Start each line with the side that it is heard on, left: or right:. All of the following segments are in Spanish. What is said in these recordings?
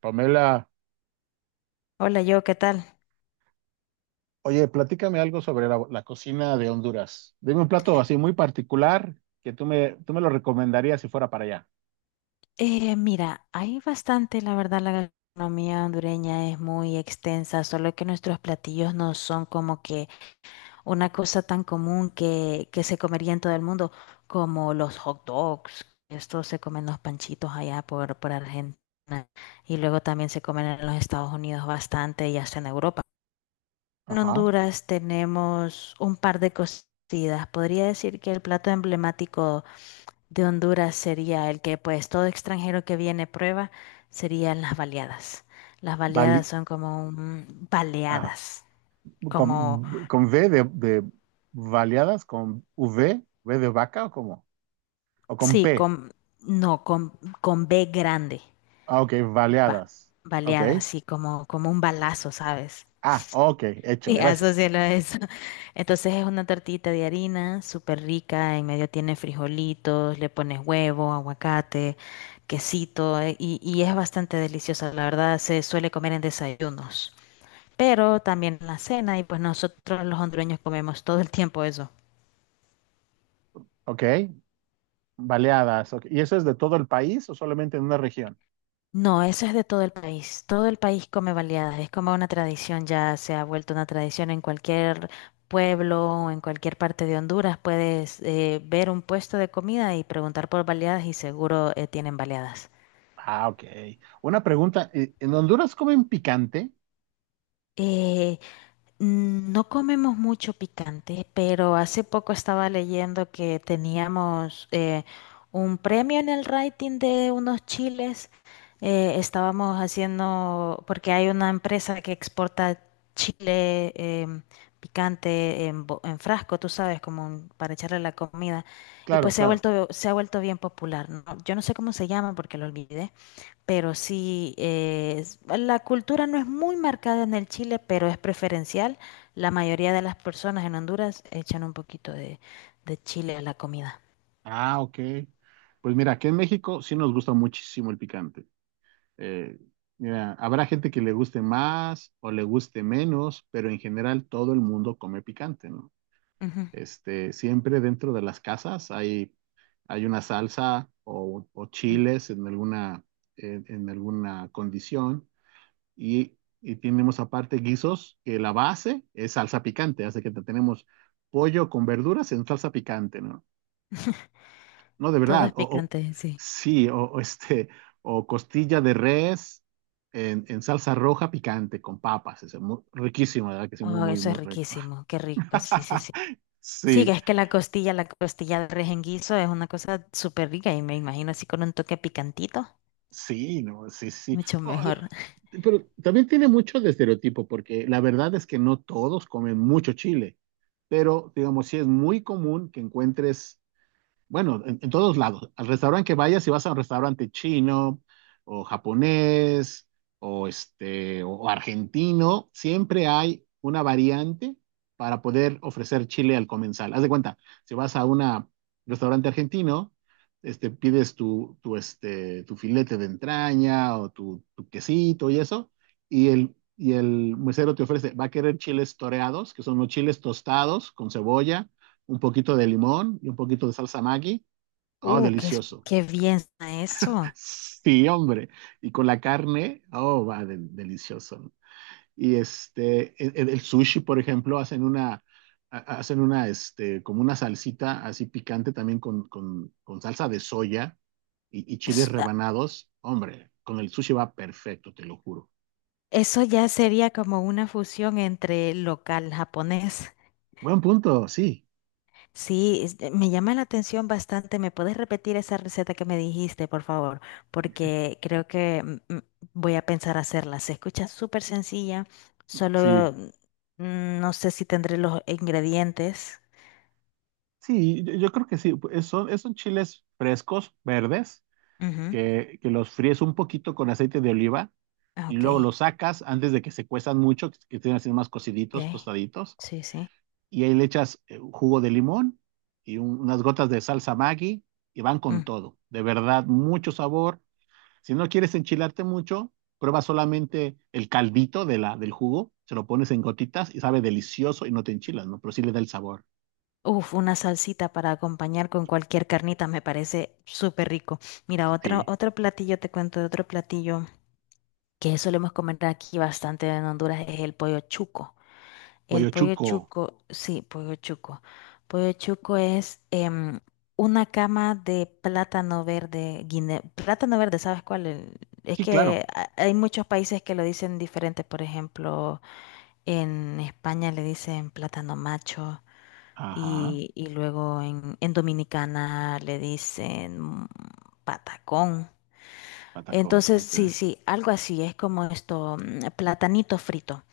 right: Pamela,
left: Hola, yo, ¿qué tal?
right: oye, platícame algo sobre la cocina de Honduras. Dime un plato así muy particular que tú me lo recomendarías si fuera para allá.
left: Mira, hay bastante, la verdad, la gastronomía hondureña es muy extensa, solo que nuestros platillos no son como que una cosa tan común que se comería en todo el mundo, como los hot dogs. Esto se comen los panchitos allá por Argentina y luego también se comen en los Estados Unidos bastante y hasta en Europa. En
right: Ajá.
left: Honduras tenemos un par de cocidas. Podría decir que el plato emblemático de Honduras sería el que pues todo extranjero que viene prueba serían las baleadas. Las
right: Bali,
left: baleadas son como un,
right: ajá.
left: baleadas, como
right: Con V de baleadas, con V, V de vaca o ¿cómo? O con
left: sí,
right: P.
left: con no con con B grande,
right: Ah, ok,
left: ba-
right: baleadas. Ok.
left: baleadas, sí, como como un balazo, ¿sabes?
right: Ah, ok, hecho,
left: Sí,
right: gracias.
left: asócialo a eso. Entonces es una tortita de harina súper rica, en medio tiene frijolitos, le pones huevo, aguacate, quesito, y es bastante deliciosa, la verdad, se suele comer en desayunos, pero también la cena, y pues nosotros los hondureños comemos todo el tiempo eso.
right: Ok, baleadas. Ok. ¿Y eso es de todo el país o solamente en una región?
left: No, eso es de todo el país. Todo el país come baleadas. Es como una tradición, ya se ha vuelto una tradición en cualquier pueblo o en cualquier parte de Honduras. Puedes ver un puesto de comida y preguntar por baleadas y seguro tienen baleadas.
right: Ah, ok. Una pregunta, ¿en Honduras comen picante?
left: Eh, Mm, no comemos mucho picante, pero hace poco estaba leyendo que teníamos un premio en el rating de unos chiles. Estábamos haciendo, porque hay una empresa que exporta chile em, picante en, en frasco, tú sabes, como para echarle a la comida. Y
right: Claro,
left: pues
right: claro.
left: se ha vuelto bien popular, ¿no? Yo no sé cómo se llama porque lo olvidé, pero sí, la cultura no es muy marcada en el Chile, pero es preferencial. La mayoría de las personas en Honduras echan un poquito de chile a la comida.
right: Ah, ok. Pues mira, aquí en México sí nos gusta muchísimo el picante. Eh, mira, habrá gente que le guste más o le guste menos, pero en general todo el mundo come picante, ¿no?
left: Ujú,
right: Este, siempre dentro de las casas hay una salsa o
left: ujú.
right: chiles en alguna, en alguna condición y tenemos aparte guisos que la base es salsa picante, así que tenemos pollo con verduras en salsa picante, ¿no? No, de
left: Todo
right: verdad.
left: es picante, sí.
right: Sí, o este, o costilla de res en salsa roja picante con papas. Es muy, riquísimo, de verdad que sí, muy,
left: Oh,
right: muy,
left: eso es
right: muy rico.
left: riquísimo, qué rico, sí, sí, sí. Sí,
right: Sí,
left: es que la costilla de res en guiso es una cosa súper rica y me imagino así con un toque picantito,
right: sí, no, sí, sí.
left: mucho mejor.
right: Pero también tiene mucho de estereotipo, porque la verdad es que no todos comen mucho chile, pero digamos, sí es muy común que encuentres. Bueno, en todos lados. Al restaurante que vayas, si vas a un restaurante chino o japonés o este o argentino, siempre hay una variante para poder ofrecer chile al comensal. Haz de cuenta, si vas a un restaurante argentino, este, pides este, tu filete de entraña o tu quesito y eso, y el mesero te ofrece, va a querer chiles toreados, que son los chiles tostados con cebolla un poquito de limón y un poquito de salsa Maggi. Oh,
left: Uh, qué,
right: delicioso.
left: qué bien suena eso.
right: Sí, hombre. Y con la carne, oh, va, delicioso. Y este, el sushi, por ejemplo, hacen una, hacen una, este, como una salsita así picante también con, con salsa de soya y chiles rebanados. Hombre, con el sushi va perfecto, te lo juro.
left: Eso ya sería como una fusión entre local japonés.
right: Buen punto, sí.
left: Sí, me llama la atención bastante. ¿Me puedes repetir esa receta que me dijiste, por favor? Porque creo que voy a pensar hacerla. Se escucha súper sencilla, solo
right: Sí,
left: no sé si tendré los ingredientes.
right: sí, yo creo que sí. Pues, son chiles frescos, verdes
left: Ujú.
right: que los fríes un poquito con aceite de oliva
left: Ah,
right: y luego
left: ok,
right: los sacas antes de que se cuezan mucho, que estén así más cociditos,
left: ok.
right: tostaditos,
left: Sí, sí.
right: y ahí le echas jugo de limón y unas gotas de salsa Maggi y van con
left: Mm.
right: todo. De verdad, mucho sabor. Si no quieres enchilarte mucho, prueba solamente el caldito de del jugo, se lo pones en gotitas y sabe delicioso y no te enchilas, ¿no? Pero sí le da el sabor.
left: Uf, una salsita para acompañar con cualquier carnita me parece súper rico. Mira, otro,
right: Sí.
left: otro platillo, te cuento de otro platillo que solemos comer aquí bastante en Honduras: es el pollo chuco. El
right: Pollo
left: pollo
right: chuco.
left: chuco, sí, pollo chuco. Pollo chuco es una cama de plátano verde, plátano verde, ¿sabes cuál? Es
right: Sí, claro.
left: que hay muchos países que lo dicen diferente. Por ejemplo, en España le dicen plátano macho
right: Ajá.
left: y luego en Dominicana le dicen patacón.
right: Patacón.
left: Entonces,
right: Ok.
left: sí, sí, algo así, es como esto, platanito frito.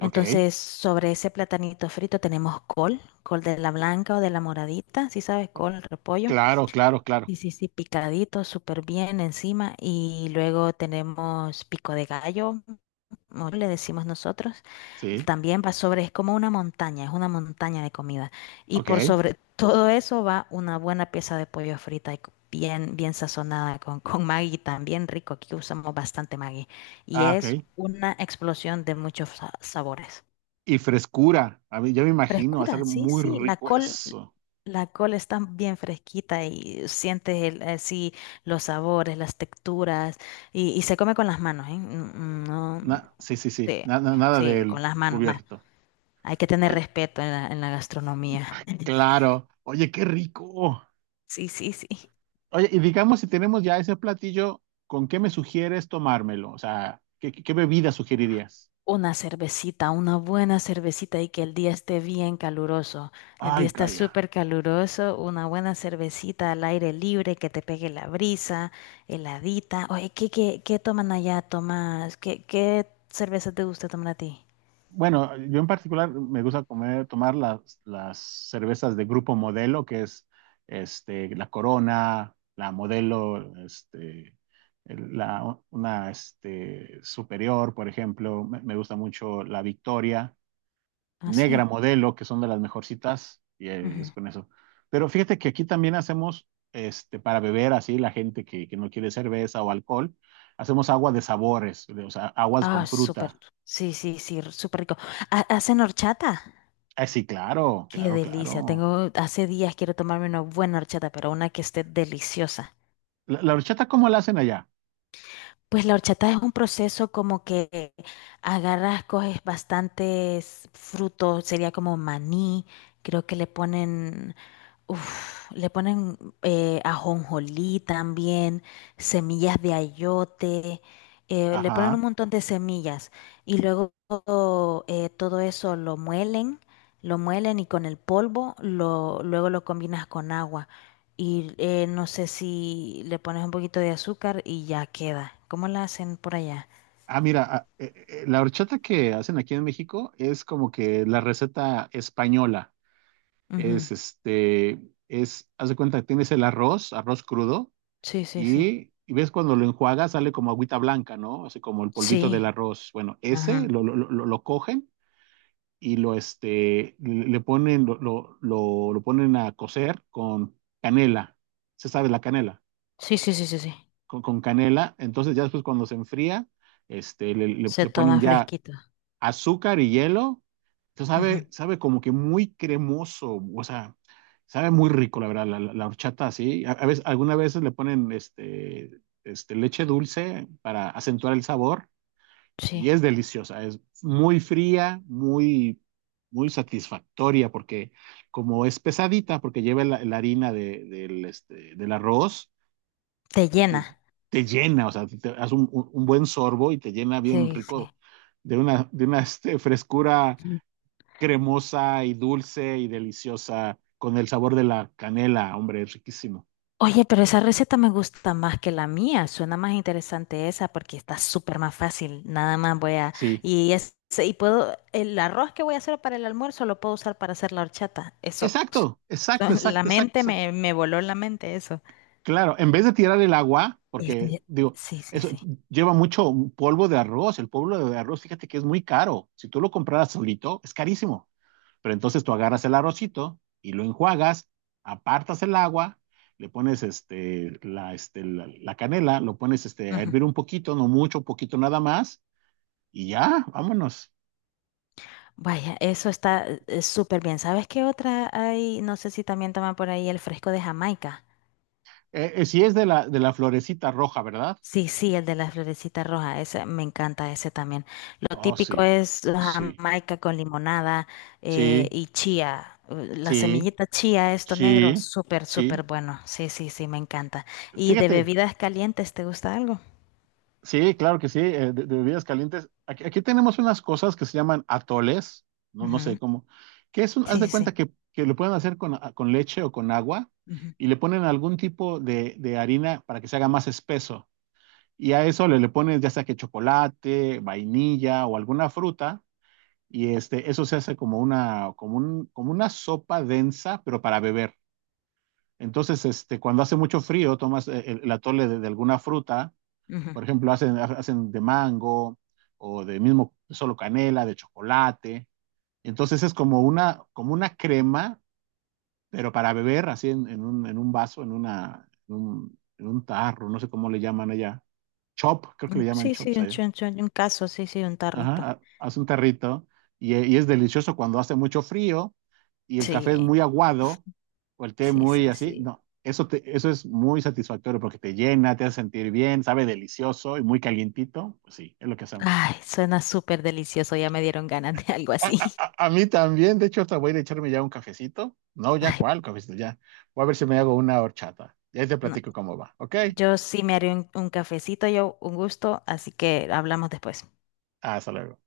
right: Ok.
left: sobre ese platanito frito tenemos col, col de la blanca o de la moradita, si sabes, col, repollo.
right: Claro, claro, claro.
left: Sí, sí, sí, picadito, súper bien encima. Y luego tenemos pico de gallo, como le decimos nosotros,
right: Sí.
left: también va sobre, es como una montaña, es una montaña de comida. Y
right: Ok.
left: por sobre todo eso va una buena pieza de pollo frita y bien, bien sazonada con Maggi, también rico. Aquí usamos bastante Maggi. Y
right: Ah, ok.
left: es una explosión de muchos sabores.
right: Y frescura. A mí, yo me imagino, va a ser
left: Frescura, sí,
right: muy
left: sí.
right: rico eso.
left: La col está bien fresquita y sientes el, así los sabores, las texturas. Y se come con las manos, ¿eh? No,
right: Sí, sí, sí.
left: sí,
right: Nada
left: sí, con
right: del
left: las manos.
right: cubierto.
left: Hay que tener
right: Oye,
left: respeto en la gastronomía.
right: claro. Oye, qué rico.
left: Sí, sí, sí.
right: Oye, y digamos, si tenemos ya ese platillo, ¿con qué me sugieres tomármelo? O sea, ¿qué, qué bebida sugerirías?
left: Una cervecita, una buena cervecita y que el día esté bien caluroso. El día
right: Ay,
left: está
right: calla.
left: súper caluroso, una buena cervecita al aire libre, que te pegue la brisa, heladita. Oye, ¿qué, qué, qué toman allá, Tomás? ¿Qué, qué cerveza te gusta tomar a ti?
right: Bueno, yo en particular me gusta comer, tomar las cervezas de grupo Modelo, que es este, la Corona, la Modelo, este, una este, Superior, por ejemplo. Me gusta mucho la Victoria,
left: Ah,
right: Negra
left: sí.
right: Modelo, que son de las mejorcitas, y
left: Ujú.
right: es con eso. Pero fíjate que aquí también hacemos este, para beber así la gente que no quiere cerveza o alcohol, hacemos agua de sabores, de o sea, aguas con
left: Ah, súper.
right: fruta.
left: Sí, sí, sí, súper rico. ¿Ha- ¿Hacen horchata?
right: Ah, sí, claro,
left: Qué
right: claro,
left: delicia.
right: claro.
left: Tengo, hace días quiero tomarme una buena horchata, pero una que esté deliciosa.
right: La horchata, ¿cómo la hacen allá?
left: Pues la horchata es un proceso como que agarras, coges bastantes frutos, sería como maní, creo que le ponen, uf, le ponen ajonjolí también, semillas de ayote, le ponen un
right: Ajá.
left: montón de semillas, y luego todo eso lo muelen, lo muelen, y con el polvo lo, luego lo combinas con agua y no sé si le pones un poquito de azúcar y ya queda. ¿Cómo la hacen por allá?
right: Ah, mira, ah, la horchata que hacen aquí en México es como que la receta española.
left: Ujú.
right: Es este, es, haz de cuenta, tienes el arroz, arroz crudo,
left: Sí, sí, sí.
right: y ves cuando lo enjuagas sale como agüita blanca, ¿no? Así como el polvito del
left: Sí.
right: arroz. Bueno, ese
left: Ajá.
right: lo cogen y lo, este, le le ponen, lo ponen a cocer con canela. ¿Se sabe la canela?
left: Sí, sí, sí, sí, sí.
right: Con canela. Entonces ya después cuando se enfría, este,
left: Se
right: le ponen
left: toma
right: ya
left: fresquito.
right: azúcar y hielo. Entonces
left: Ujú.
right: sabe, sabe como que muy cremoso, o sea, sabe muy rico, la verdad, la horchata así. A veces, algunas veces le ponen este, este, leche dulce para acentuar el sabor
left: Sí.
right: y es deliciosa, es muy fría, muy, muy satisfactoria porque como es pesadita, porque lleva la harina del, este, del arroz
left: Te
right: te,
left: llena.
right: te- llena, o sea, te das un, un buen sorbo y te llena bien
left: Sí, sí.
right: rico de una este, frescura
left: Mm.
right: cremosa y dulce y deliciosa con el sabor de la canela, hombre, es riquísimo.
left: Oye, pero esa receta me gusta más que la mía. Suena más interesante esa porque está súper más fácil. Nada más voy a...
right: Sí,
left: Y, es, y puedo... El arroz que voy a hacer para el almuerzo lo puedo usar para hacer la horchata. Eso... pf,
right: exacto, exacto,
left: eso- la
right: exacto, exacto,
left: mente
right: exacto.
left: me, me voló la mente eso.
right: Claro, en vez de tirar el agua,
left: Eh,
right: porque
left: eh,
right: digo,
left: Sí, sí,
right: eso
left: sí.
right: lleva mucho polvo de arroz, el polvo de arroz, fíjate que es muy caro. Si tú lo compraras solito, es carísimo. Pero entonces tú agarras el arrocito y lo enjuagas, apartas el agua, le pones este, la canela, lo pones este, a
left: Ujú.
right: hervir un poquito, no mucho, un poquito nada más, y ya, vámonos.
left: Vaya, eso está súper bien. ¿Sabes qué otra hay? No sé si también toman por ahí el fresco de Jamaica.
right: Si es de de la florecita roja, ¿verdad?
left: Sí, sí, el de las florecitas rojas, ese me encanta ese también. Lo
right: Oh,
left: típico
right: sí,
left: es la
right: sí,
left: jamaica con limonada
right: sí,
left: y chía. La
right: sí,
left: semillita chía, esto negro,
right: sí,
left: súper,
right: sí.
left: súper bueno. Sí, sí, sí, me encanta. ¿Y de
right: Fíjate,
left: bebidas calientes, te gusta algo?
right: sí, claro que sí, de bebidas calientes. Aquí, aquí tenemos unas cosas que se llaman atoles, no, no
left: Ujú,
right: sé cómo, que es un, haz
left: sí,
right: de
left: sí,
right: cuenta
left: sí.
right: que lo pueden hacer con, ah, con leche o con agua
left: Ujú,
right: y le ponen algún tipo de harina para que se haga más espeso. Y a eso le pones ya sea que chocolate, vainilla o alguna fruta y este, eso se hace como una, como una sopa densa, pero para beber. Entonces, este, cuando hace mucho frío, tomas el atole de alguna fruta
left: ujú.
right: por ejemplo, hacen, hacen de mango o de mismo solo canela, de chocolate. Entonces es como una crema, pero para beber así en un vaso, en, una, en un tarro, no sé cómo le llaman allá. Chop, creo que le llaman
left: Sí, sí,
right: chops
left: un
right: allá.
left: chun chun, un caso, sí, sí, un
right: Ajá,
left: tarrito.
right: haz un tarrito y, y es delicioso cuando hace mucho frío y el café es
left: Sí,
right: muy aguado o el té
left: sí,
right: muy
left: sí,
right: así.
left: sí.
right: No, eso, eso es muy satisfactorio porque te llena, te hace sentir bien, sabe delicioso y muy calientito. Pues sí, es lo que hacemos.
left: Ay, suena súper delicioso, ya me dieron ganas de algo
right: A,
left: así.
right: a mí también, de hecho, hasta voy a ir a echarme ya un cafecito. No, ya
left: Ay,
right: cuál cafecito, ya. Voy a ver si me hago una horchata. Ya te
left: no.
right: platico cómo va, ¿ok?
left: Yo sí me haré un cafecito, yo un gusto, así que hablamos después.
right: Hasta luego.